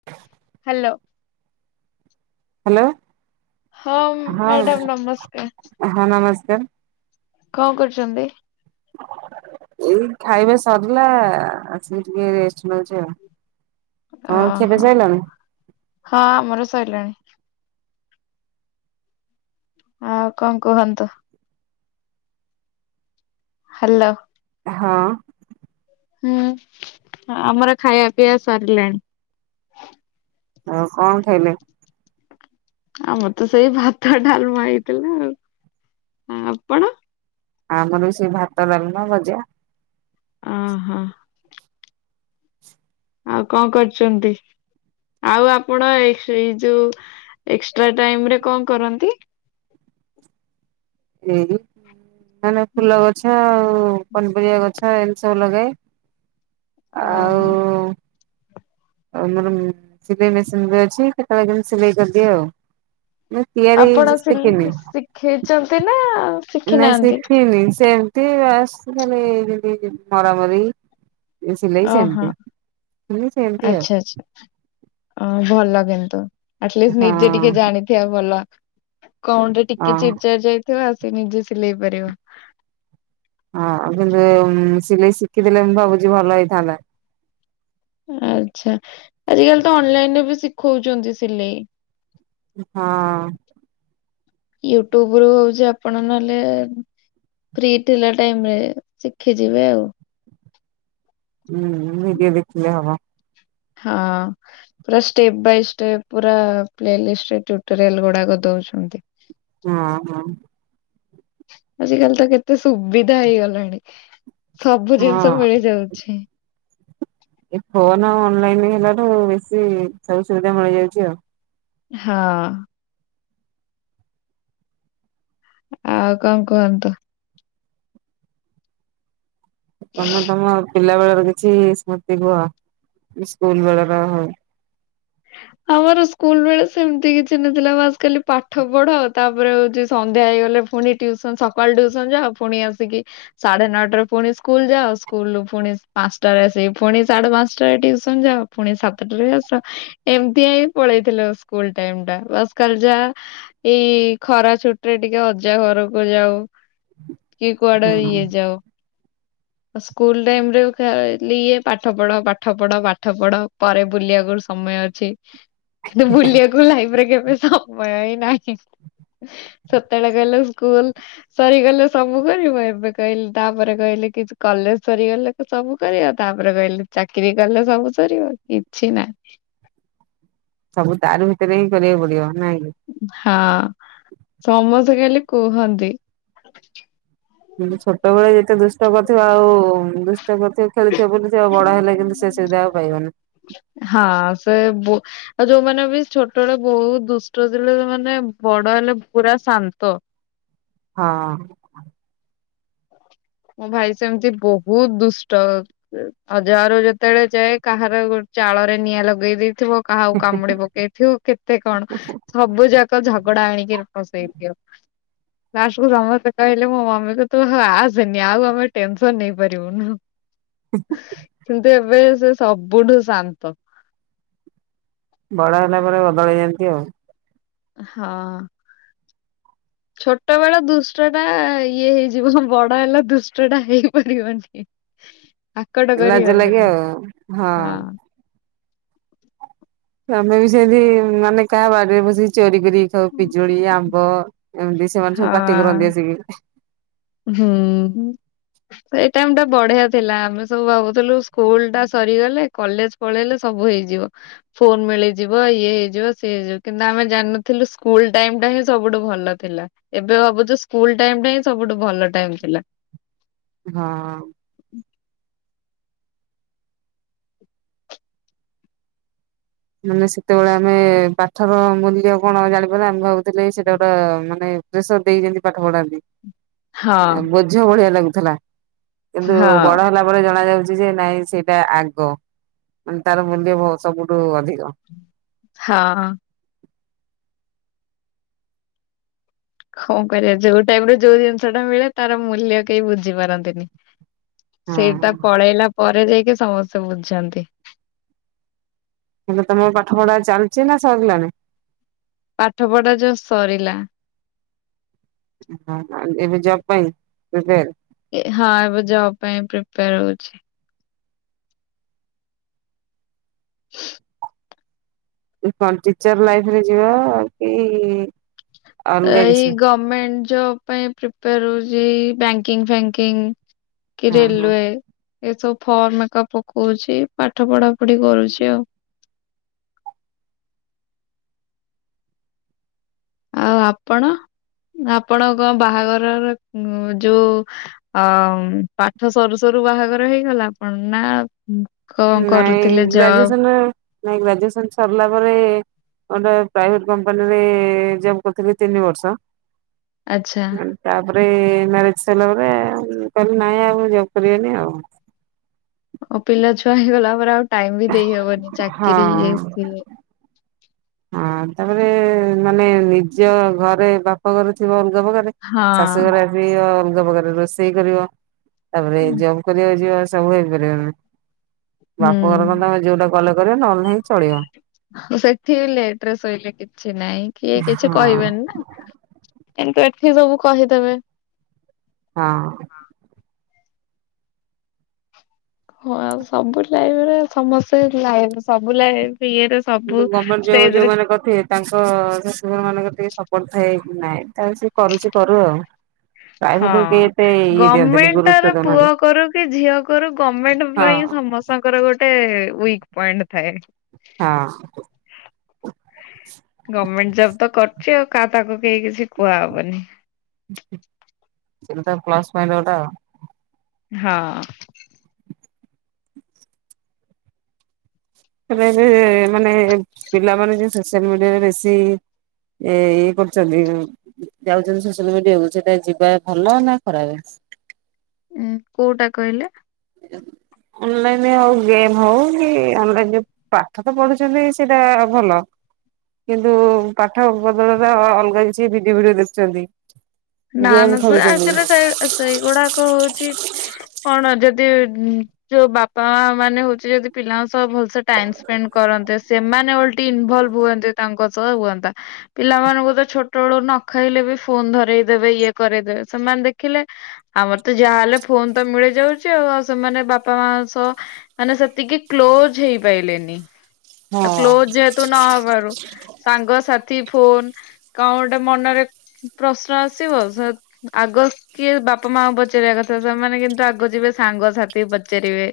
[inaudible] Hello. Hello ହଁ madam ନମସ୍କାର। ଅ ହଁ ନମସ୍କାର। କଣ କରୁଛନ୍ତି? ଏଇ ଖାଇବା ସରିଲା ଆସିକି ଟିକେ ରେଷ୍ଟ ନେଉଛି ଆଉ। ହଁ ଖିଆପିଆ ଓହୋ, ସଇଲାଣି? ହଁ ଆମର ସଇଲାଣି। ଆଉ କଂ କୁହନ୍ତୁ? ହ୍ୟାଲୋ ହଁ ହୁଁ, ଆମର ଖାଇବା ପିଇବା ସରିଲାଣି। ଆଉ କଣ ଖାଇଲେ? ଆମର ତ ସେଇ ଭାତ ଡାଲମା ହେଇଥିଲା ଆଉ। ଆପଣ? ଆମର ବି ସେ ଭାତ, ଡାଲମା, ଭଜା। ଅ ହଁ ଆଉ କଁ କରୁଚନ୍ତି? ଆଉ ଆପଣ ଏଇ ଯୋଉ ଏକ୍ସଟ୍ରା ଟାଇମରେ କଂ କରନ୍ତି? ହୁଁ, ହୁଁ ଏଇ ମାନେ ଫୁଲ ଗଛ ଆଉ ପନିପରିବା ଗଛ ଏମିତି ସବୁ ଲଗାଏ। ଓହୋ ଆଉ- - ଆଉ ଆମର ସିଲେଇ ମେସିନ ଭି ଅଛି କେତେବେଳେ କେମିତି ସିଲେଇ କରିଦିଏ ଆଉ। ମୁଁ ତିଆରି କିଛି ଶିଖିନି। ଖେଇଚନ୍ତି ନା? ନାଇଁ ଶିଖିନାହାନ୍ତି? ଶିଖିନି ସେମତି ଆସେ ଏମିତି ମରାମରି। ଏ ସିଲେଇ ସେମତି, ମାନେ ସେମିତି ଆଉ। ଆଛା। ଅଁ ଭଲ କିନ୍ତୁ ଆଟଲିଷ୍ଟ ହଁ ନିଜେ ଟିକେ ଜାଣିଥିବା ଭଲ। କଣଟେ ଟିକେ ହଁ। ଚିରି ଚାରି ଯାଇଥିବ ଆସି ନିଜେ ସିଲେଇ ପାରିବ। ହଁ କିନ୍ତୁ ସିଲେଇ ଶିଖିଦେଲେ ମୁଁ ଭାବୁଛି ଭଲ ହେଇଥାନ୍ତା। ଆଚ୍ଛା, ଆଜିିକାଲି ତ ଅନଲାଇନରେ ବି ଶିଖଉଚନ୍ତି ସିଲେଇ। ହଁ ୟୁଟ୍ୟୁବରୁ ହଉଛି ଆପଣ ନହେଲେ- - ଫ୍ରି ଥିଲା ଟାଇମ ରେ ଶିଖିଯିବେ ଆଉ। ହୁଁ ନିିଜେ ଦେଖିଲେ ହବ। ହଁ ପୁରା ଷ୍ଟେପ ବାଇ ଷ୍ଟେପ ପୁରା ପ୍ଳେଲିଷ୍ଟ ଟ୍ୟୁଟୋରିଆଲ ଗୁଡା ଦେଉଛନ୍ତି। ହଁ ହଁ ଆଜି କାଲି ତ କେତେ ସୁବିଧା ହେଇଗଲାଣି। ସବୁ ହଁ ଜିନିଷ ମିଳି ଯାଉଛି। ଏ ଫୋନ ଅନଲାଇନ ହେଲାଠୁ ବେଶୀ ସବୁ ସୁବିଧା ମିଳିଯାଉଚି ଆଉ। ହଁ ଆଉ କଂ କୁହନ୍ତୁ? ତମେ ତମ ପିଲା ବେଳର କିଛି ସ୍ମୃତି କୁହ ସ୍କୁଲ ବେଳର ହଉ। ଆମର ସ୍କୁଲ ବେଳେ ସେମିତି କିଛି ନଥିଲା ବାସ ଖାଲି ପାଠ ପଢା ଆଉ ତାପରେ ହଉଚି ସନ୍ଧ୍ୟା ହେଇଗଲେ- - ପୁଣି ଟ୍ୟୁସନ ସକାଳ ଟ୍ୟୁସନ ଜାଅ। ଫୁଣି ଆସିକି - - ସାଢେ ନଅଟାରେ ପୁଣି ସ୍କୁଲ ଯାଅ ସ୍କୁଲରୁ ଫୁଣି ପାଞ୍ଚଟାରେ ଆସି ଫୁଣି ସାଢେ ପାଞ୍ଚଟାରେ ଟିୁସନ ଯାଅ। ଫୁଣି ସାତଟ ଆସ। ଏମତି ହିଁ ପଳେଇଥିଲ ସ୍କୁଲ ଟାଇମ ଟା ବାସ ଖାଲି ଜା ଏଇ ଖରା ଛୁଟି ରେ ଟିକେ ଅଜା ଘରକୁ ଯାଉ। କିଏ କୁଆଡେ ହୁଁ ଇଏ ଯାଉ। ସ୍କୁଲ ଟାଇମ ରେ ଖାଲି ଇଏ ପାଠ ପଢ, ପାଠ ପଢ, ପାଠ ପଢ ପରେ ବୁଲିବାକୁ ସମୟ ଅ ଛି। କିନ୍ତୁ ବୁଲିବାକୁ ଲାଇଫ କେବେ ସମୟ ହି ନାହିଁ। ସତେବେଳେ ଗଲେ ସ୍କୁଲ। ସରିଗଲେ ସବୁ କରିବ ଏବେ କହିଲେ ତାପରେ କହିଲେ କି କଲେଜ ସରିଗଲେ ତ ସବୁ କରିବ ତାପରେ କହିଲେ ଚାକିରି କଲେ ସବୁ ସରିବ କିଛି ନାହିଁ। ସବୁ ତାରି ଭିତରେ ହିଁ କରିବାକୁ ପଡିବ ନାଇଁକି? ହଁ ସମସ୍ତେ ଖାଲି କୁହନ୍ତି। [unintelligible] ଛୋଟବେଳେ ଯେତେ ଦୁଷ୍ଟ କରିଥିବ ଆଉ ଦୁଷ୍ଟ କରିଥିବ ଖେଳିଥିବ ବୁଲି ଥିବ ବଡ ହେଲେ କିନ୍ତୁ ସେ ସୁବିଧା ଆଉ ପାଇବନି। ହଁ ସେ ବୁ ଆଉ ଯୋଉମାନେ ବି ଛୋଟବେଳେ ବୋହୁତ ଦୁଷ୍ଟ ଥିଲେ ମାନେ ବଡ ହେଲେ ପୁରା ଶାନ୍ତ। ହଁ। ମୋ ଭାଇ ସେମିତି ବୋହୁତ ଦୁଷ୍ଟ। ଅଜା ଘରୁକୁ ଯେତେବେଳେ ଯାଏ କାହାର ଚାଳରେ ନିଆଁ ଲଗେଇ ଦେଇଥିବ କାହାକୁ କାମୁଡି ପକେଇଥିବ କେତେ କଣ ସବୁ ଯାକ ଝଗଡା ଆଣିକି [unintelligible] ଲାଷ୍ଟ କୁ ସମସ୍ତେ କହିଲେ ମୋ ମମିକୁ ତୁ ଆଉ ଆସ ସେନି ଆଉ ଆମେ ଟେନସନ ନେଇପାରିବୁନୁ କିନ୍ତୁ ଏବେ ସେ ସବୁଠୁ ଶାନ୍ତ। ବଡ ହେଲା ପରେ ବଦଳ ହେଯାଆନ୍ତି ଆଉ। ହଁ। ଛୋଟ ବେଳ ଦୁଷ୍ଟ ଟା ଇଏ ହେଇଯିବ ବଡ ହେଲା ଦୁଷ୍ଟ ଟା ହେଇପାରିବନି। ଆକଟ କରି ଲାଜ ଲାଗେ ହବନି ଆଉ ହଁ। ଆମେ ବି ସେମିତି ମାନେ କାହା ବାଡିରେ ବସିକି ଚୋରି କରିକି ଖାଉ ପିଜୁଳି ଆମ୍ବ ଏମିତି ସେମାନେ ସବୁ ପାଟିିକି ହଁ ରହନ୍ତି ଆସିକି। ହୁଁ ହୁଁ ସ ଏ ଟାଇମ ଟା ବଢିଆ ଥିଲା ଆମେ ସବୁ ଭାବୁଥୁଲୁ ସ୍କୁଲ ଟା ସରିଗଲେ କଲେଜ ପଳେଇଲେ ସବୁ ହେଇଯିବ। ଫୋନ ମିଳିଯିବ ଇଏ ହେଇଯିବ ସିଏ ହେଇଯିବ କିନ୍ତୁ ଆମେ ଜାଣିନଥିଲୁ ସ୍କୁଲ ଟାଇମ ଟା ହିଁ ସବୁଠୁ ଭଲ ଥିଲା। ଏବେ ଭାବୁଚୁ ସ୍କୁଲ ଟାଇମ ଟା ହିଁ ସବୁଠୁ ଭଲ ଟାଇମ ଥିଲା। ହଁ। ମାନେ ସେତୋବୋଳେ ଆମେ ପାଠର ମୂଲ୍ୟ କଣ ଜାଣିପାରିଲେ ଆମେ ଭାବୁଥୁଲେ ସେଟା ଗୋଟେ ମାନେ ପ୍ରେସର୍ ଦେଇକି ଜେନ୍ତି ପାଠ ପଢାନ୍ତି ହଁ ଆଉ ବୋଝୋ ଭଳିଆ ଲାଗୁଥୁଲା। କିନ୍ତୁ ବଡ ହଁ। ହେଲା ପରେ ଜଣ ଯାଉଛି ଯେ ନାଇଁ ସେଇଟା ଆଗ ମାନେ ତାର ମୂଲ୍ୟ ବୋ ସବୁଠୁ ଅଧିକ। ହଁ। କଁ କରିବା ଯୋଉ ଟାଇମରେ ଯୋଉ ଜିନିଷ ଟା ମିଳେ ତାର ମୂଲ୍ୟ କେହି ବୁଝି ପାରନ୍ତିନି। ସେଇଟା ହଁ। ପଳେଇଲା ପରେ ଯାଇକି ସମସ୍ତେ ବୁଝନ୍ତି। ଏଇନା ତମର ପାଠ ପଢା ଚାଲିଚି ନା ସରିଲାଣି। ପାଠ ପଢା ଜସ୍ ସରିଲା। [unintelligible] ଏବେ ଜବ ପାଇଁ ପ୍ରିପେୟାର। ଏ ହଁ ଏବେ ଜବ ପାଇଁ ପ୍ରିପେୟାର ହୋଉଛି। [inaudible] [unintelligible] କଣ ଟିଚର ଲାଇଫ୍ ରେ ଯିବା କି ଅଲଗା ଏଇ କିଛି? ଗମେଣ୍ଟେ ଜବ ପାଇଁ ପ୍ରିପେୟାର ହୋଉଚି ଏଇ ବ୍ୟାଙ୍କିଙ୍ଗି ଫ୍ୟାଙ୍କିଙ୍ଗି। କି ହଁ ହଁ ରେଲୱେ। ଏ ସବୁ ଫର୍ମ ହେକା ପକୋଉଚି ପାଠ ପଢା ପଢି କରୁଛି ଆଉ। ଆଉ ଆପଣ ଆପଣ କଁ ବାହାଘରର ଯୋଉ ଅଁ ପାଠ ସରୁ ସରୁ ବାହାଘର ହେଇଗଲା ଆପଣ ନା କଁ କରୁଥିଲେ ଯବ୍? ହୁଁ। ନାଇଁ ଗ୍ରାଜୁଏସନ୍ ସରିଲା ପରେ ଗୋଟେ ପ୍ରାଇଭେଟ କମ୍ପାନୀରେ ଜବ୍ କରୁଥିଲି ତିନି ବର୍ଷ। ଆଚ୍ଛା। ତାପରେ ମ୍ୟାରେଜ୍ ସଇଲା ପରେ, ମୁଁ କଇଲି ନାଇଁ ଆଉ ମୁଁ ଜବ୍ କରିବିନି ଆଉ। ଆଉ ପିଲା ଛୁଆ ହେଇଗଲା ପରେ ଆଉ ଟାଇମ୍ ବି ଦେଇ ହବନି ହଁ ଚାକିରି ଇଏ ସିଏ। ହଁ ତାପରେ ମାନେ ନିଜ ଘରେ ବାପ ଘରେ ଥିବ ଅଲଗା ପ୍ରକାରରେ। ହଁ ଶାଶୁଘରେ ଏବିଅ ଅଲଗା ପ୍ରକାରର ରୋଷେଇ କରିବ ତାପରେ ଯୋଉ କରିଆକୁ ଯିବା ସବୁ ହେଇପାରିବନି ବାପ ଘର ରନ୍ଧା। ହୁଁ ଯୋଉଟା କଲେ କରିବ ନହେଲେ ନାଇଁ ଚଳିବ। ହୁଁ ସେଠି ଲେଟ୍ ରେ ଶୋଇଲେ କିଛି ନାହିଁ, କିଏ କିଛି ହଁ କହିବେନି ନାଁ। କିନ୍ତୁ ଏଠି ସବୁ କହିଦେବେ। ହଁ। ହଁ ଆଉ ସବୁ ଲାଇଭରେ ସମସ୍ତେ ସବୁ ଲାଇଭ୍, ସବୁ ଲାଇଫ୍ ଇଏରେ। କିନ୍ତୁ ସବୁ ଗମେଣ୍ଟ ଜବ୍ ଯୋଉ ଷ୍ଟେଜରେ ମାନେ କରିଥିବେ। ତାଙ୍କ ଶାଶୁଘର ମାନଙ୍କର ଟିକେ ସପୋର୍ଟ ଥାଏ, ନାଇଁ ତାହେଲେ ସିଏ କରୁଚି କରୁ ଆଉ। ହଁ ପ୍ରାଇଭେଟକୁ କେହି ଏତେ ଇଏ ଦିଅନ୍ତିନି ଗମେଣ୍ଟ ଟାରେ ଗୁରୁତ୍ୱ ଦଉନାହାନ୍ତି। ପୁଅ କରୁ କି ଝିଅ କରୁ ଗମେଣ୍ଟ୍ ହଁ। ପାଇଁ ସମ ତାଙ୍କର ଗୋଟେ ୱିକ୍ ପଏଣ୍ଟ ଥାଏ। ହଁ। ଗମେଣ୍ଟ ଜବ୍ ତ କରିଚି ଆଉ କା ତାକୁ କେଇ କିଛି କୁଆହବନି। ସେଟା ତା ପ୍ଲସ୍ ପଏଣ୍ଟ ଗୋଟେ ଆଉ। ହଁ ଅଁ। ଏବେ ଏବେ ମାନେ ପିଲା ମାନେ ଯୋଉ ସୋସିଆଲ୍ ମିଡିଆରେ ବେଶୀ। ଏଇ କରୁଚନ୍ତି। ଯାଉଚନ୍ତି ସୋସିଆଲ୍ ମିଡିଆକୁ ସେଟା ଯିବା ଭଲ ନାଁ ଖରାପେ? ଉଁ କୋଉଟା କଇଲେ? ଅନ୍ ଲାଇନ୍ ଆଉ ଗେମ୍ ହୋଉ କି ଅଲଗା ଗେମ୍। ପାଠ ତ ପଢୁଚନ୍ତି ସେଇଟା ଭଲ କିନ୍ତୁ ପାଠ ବଦଳରେ ଅ ଅଲଗା କିଛି ଭିଡିଓ ଫିଡୁଅ ଦେଖୁଚନ୍ତି। ନାଁ ନାଁ ସେ ଆକ୍ଚୋଲି ସେଇ ଆ ସେଇଗୁଡାକ ହୋଉଛି। କଣ ଯଦି ଉଁ ଯୋଉ ବାପା ମା ମାନେ ହୋଉଚି ଯଦି ପିଲାଙ୍କ ସହ ଭଲ ସେ ଟାଇମ୍ ସ୍ପେଣ୍ଡ କରନ୍ତେ ସେମାନେ ଓଲ ଟି ଇନଭଲବ୍ ହୁଅନ୍ତେ ତାଙ୍କ ସହ ହୁଅନ୍ତା। ପିଲାମାନଙ୍କୁ ତ ଛୋଟ ବେଳୁରୁ ନ ଖାଇଲେ ବି ଫୋନ୍ ଧରେଇ ଦେବେ ଇଏ କରେଦେବେ ସେମାନେ ଦେଖିଲେ। ଆମର ତ ଯାହାହଲେ ଫୋନ୍ ତ ମିଳି ଯାଉଚି ଆଉ ଆଉ ସେମାନେ ବାପା ମାଙ୍କ ସହ ମାନେ ସେତିକି କ୍ଲୋଜ୍ ହେଇ ପାଇଲେନି, ଆଉ ହଁ କ୍ଲୋଜ୍ ଯେହେ ତୁ ନହବାରୁ ସାଙ୍ଗସାଥି ଫୋନ୍ କଅଁ ଗୋଟେ ମନରେ ପ୍ରଶ୍ନ ଆସ ସେ ଭବିଷତ୍ ଆଗ କିଏ ବାପା ମାଙ୍କୁ ପଚାରିବା କଥା, ସେମାନେ କିନ୍ତୁ ଆଗ ଯିବେ ସାଙ୍ଗସାଥି କି ପଚାରିବେ।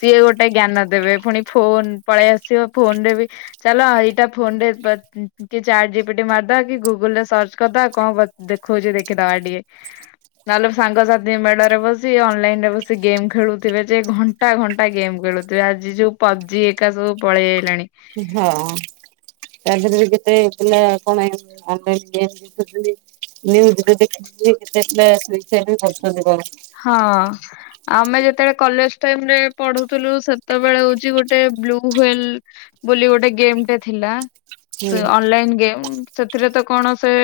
ସିଏ ଗୋଟେ ଜ୍ଞାନ ଦେବେ, ପୁଣି ଫୋନ୍ ପଳେଇ ଆସିବ ଫୋନ୍ ରେ ବି ଚାଲ ଏଇଟା ଫୋନ୍ ରେ ବା [unintelligible] କି ଚାର୍ଟ ଜିପିଟି ମାରିଦବା କି ଗୁଗୁଲ୍ ରେ ସର୍ଚ୍ଚ କରିଦବା କଅଁ କ ଦେଖୋଉଛି ଦେଖିଦବା ଟିକେ। ନହେଲେ ସାଙ୍ଗସାଥି ମେଳରେ ବସି ଅନ୍ ଲାଇନ୍ ରେ ବସି ଗେମ୍ ଖେଳୁଥିବେ ଯେ ଘ ଘଣ୍ଟା ଘଣ୍ଟା ଗେମ୍ ଖେଳୁଥିବେ ଆଜି ଯୋଉ ପବ୍ଜି ଏକା ସବୁ ପଳେଇ ଆଇଲାଣି। ହଁ, ତାଦେହରେ ବି କେତେ ପିଲା କଣ ଏନ୍ ଅନ୍ଲାଇନ୍ ଗେମ୍ ଦେଖିଲି, ନିଉଜ୍ ରେ ଦେଖିଥିଲି କେତେ ପିଲା ସ୍ଵିସାଇଡ୍ ରେ କରୁଚନ୍ତି କଣ। ହଁ। ଆମେ ଯେତେବେଳେ କଲେଜ୍ ଟାଇମ୍ ରେ ପଢୁଥିଲୁ ସେତେବେଳେ ହୋଉଛି ଗୋଟେ ବ୍ଲୁ ହୁଏଲ୍ ବୋଲି ଗୋଟେ ଗେମ୍ ଟେ ଥିଲା, ସେ ହୁଁ। Online game. ସେଥିରେ ତ କଣ ସେ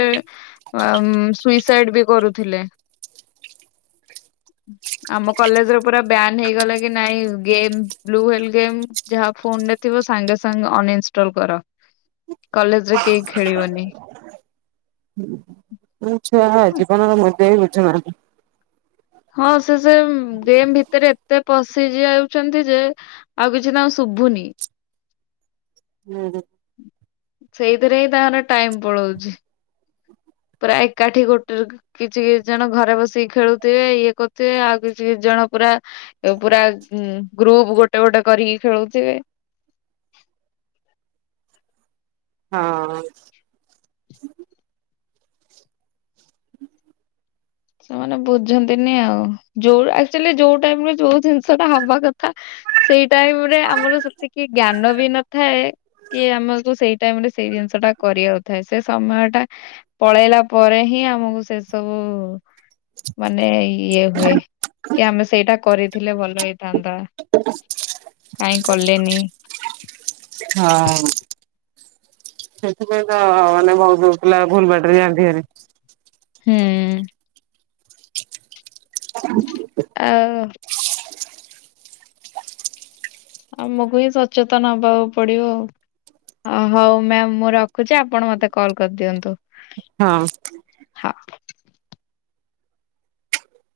ସୁଇସାଇଡ୍ ବି କରୁଥିଲେ। ଆମ କଲେଜ ର ପୁରା ବ୍ୟାନ୍ ହେଇଗଲା କି ନାଇଁ ଗେମ୍ ବ୍ଲୁ ହ୍ୱେଲ ଗେମ୍ ଯାହା ଫୋନ୍ ରେ ଥିବ ସାଙ୍ଗେ ସାଙ୍ଗେ ଅନଇନଷ୍ଟଲ କର। କଲେଜରେ କେହି ଖେଳିବନି। କୋଉ ଛୁଆ ଜୀବନର ମୂଲ୍ୟ ହିଁ ବୁଝୁନାହାନ୍ତି। ହଁ ସେ ସେ ଗେମ୍ ଭିତରେ ଏତେ ପଶି ଯାଉଛନ୍ତି ଯେ ଆଉ କିଛି ତାଙ୍କୁ ଶୁଭୁନି। ଉଁ ହୁଁ। ସେଇଥିରେ ହିଁ ତାଙ୍କର ଟାଇମ ପଳଉଛି। ପ୍ରାୟ ଏକାଠି ଗୋଟ କିଛି କିଛି ଜଣ ଘରେ ବସିକି ଖେଳୁଥିବେ, ଇଏ କରୁଥିବେ, ଆଉ କିଛି କିଛି ଜଣ ପୁରା ପୁରା ଗ୍ରୁପ ଗୋଟେ ଗୋଟେ କରିକି ଖେଳୁଥିବେ। ହଁ। ସେମାନେ ବୁଝନ୍ତିନି ଆଉ, ଯୋଉ ଆକଚୁଆଲି ଯୋଉ ଟାଇମ୍ ରେ ଯୋଉ ଜିନିଷ ଟା ହବା କଥା। ସେଇ ଟାଇମ ରେ ଆମର ସେତିକି ଜ୍ଞାନ ବି ନଥାଏ। କି ଆମକୁ ସେଇ ଟାଇମ୍ ରେ ସେଇ ଜିନିଷ ଟା କରିବା କଥା। ସେ ସମୟ ଟା ପଳେଇଲା ପରେ ହିଁ ଆମକୁ ସେ ସବୁ ମାନେ ଇଏ ହୁଏ, କି ଆମେ ସେଇଟା କରିଥିଲେ ଭଲ ହେଇଥାନ୍ତା। ହ [unintelligible] କାଇଁ କଲେନି। ହଁ। ସେତେବେଳେ ତ ମାନେ ବୋହୁତ ବୋହୁତ ପିଲା ଭୁଲ ବାଟରେ ଯାଆନ୍ତି ଭାରି। ହୁଁ। ଆଉ। ଆମକୁ ହିଁ ସଚେତନ ହବାକୁ ପଡିବ ଆଉ। ହଉ, ହଉ ମ୍ୟାମ୍ ମୁଁ ରଖୁଛି, ଆପଣ ମତେ କଲ୍ କରିଦିଅନ୍ତୁ। ହଁ। ହା।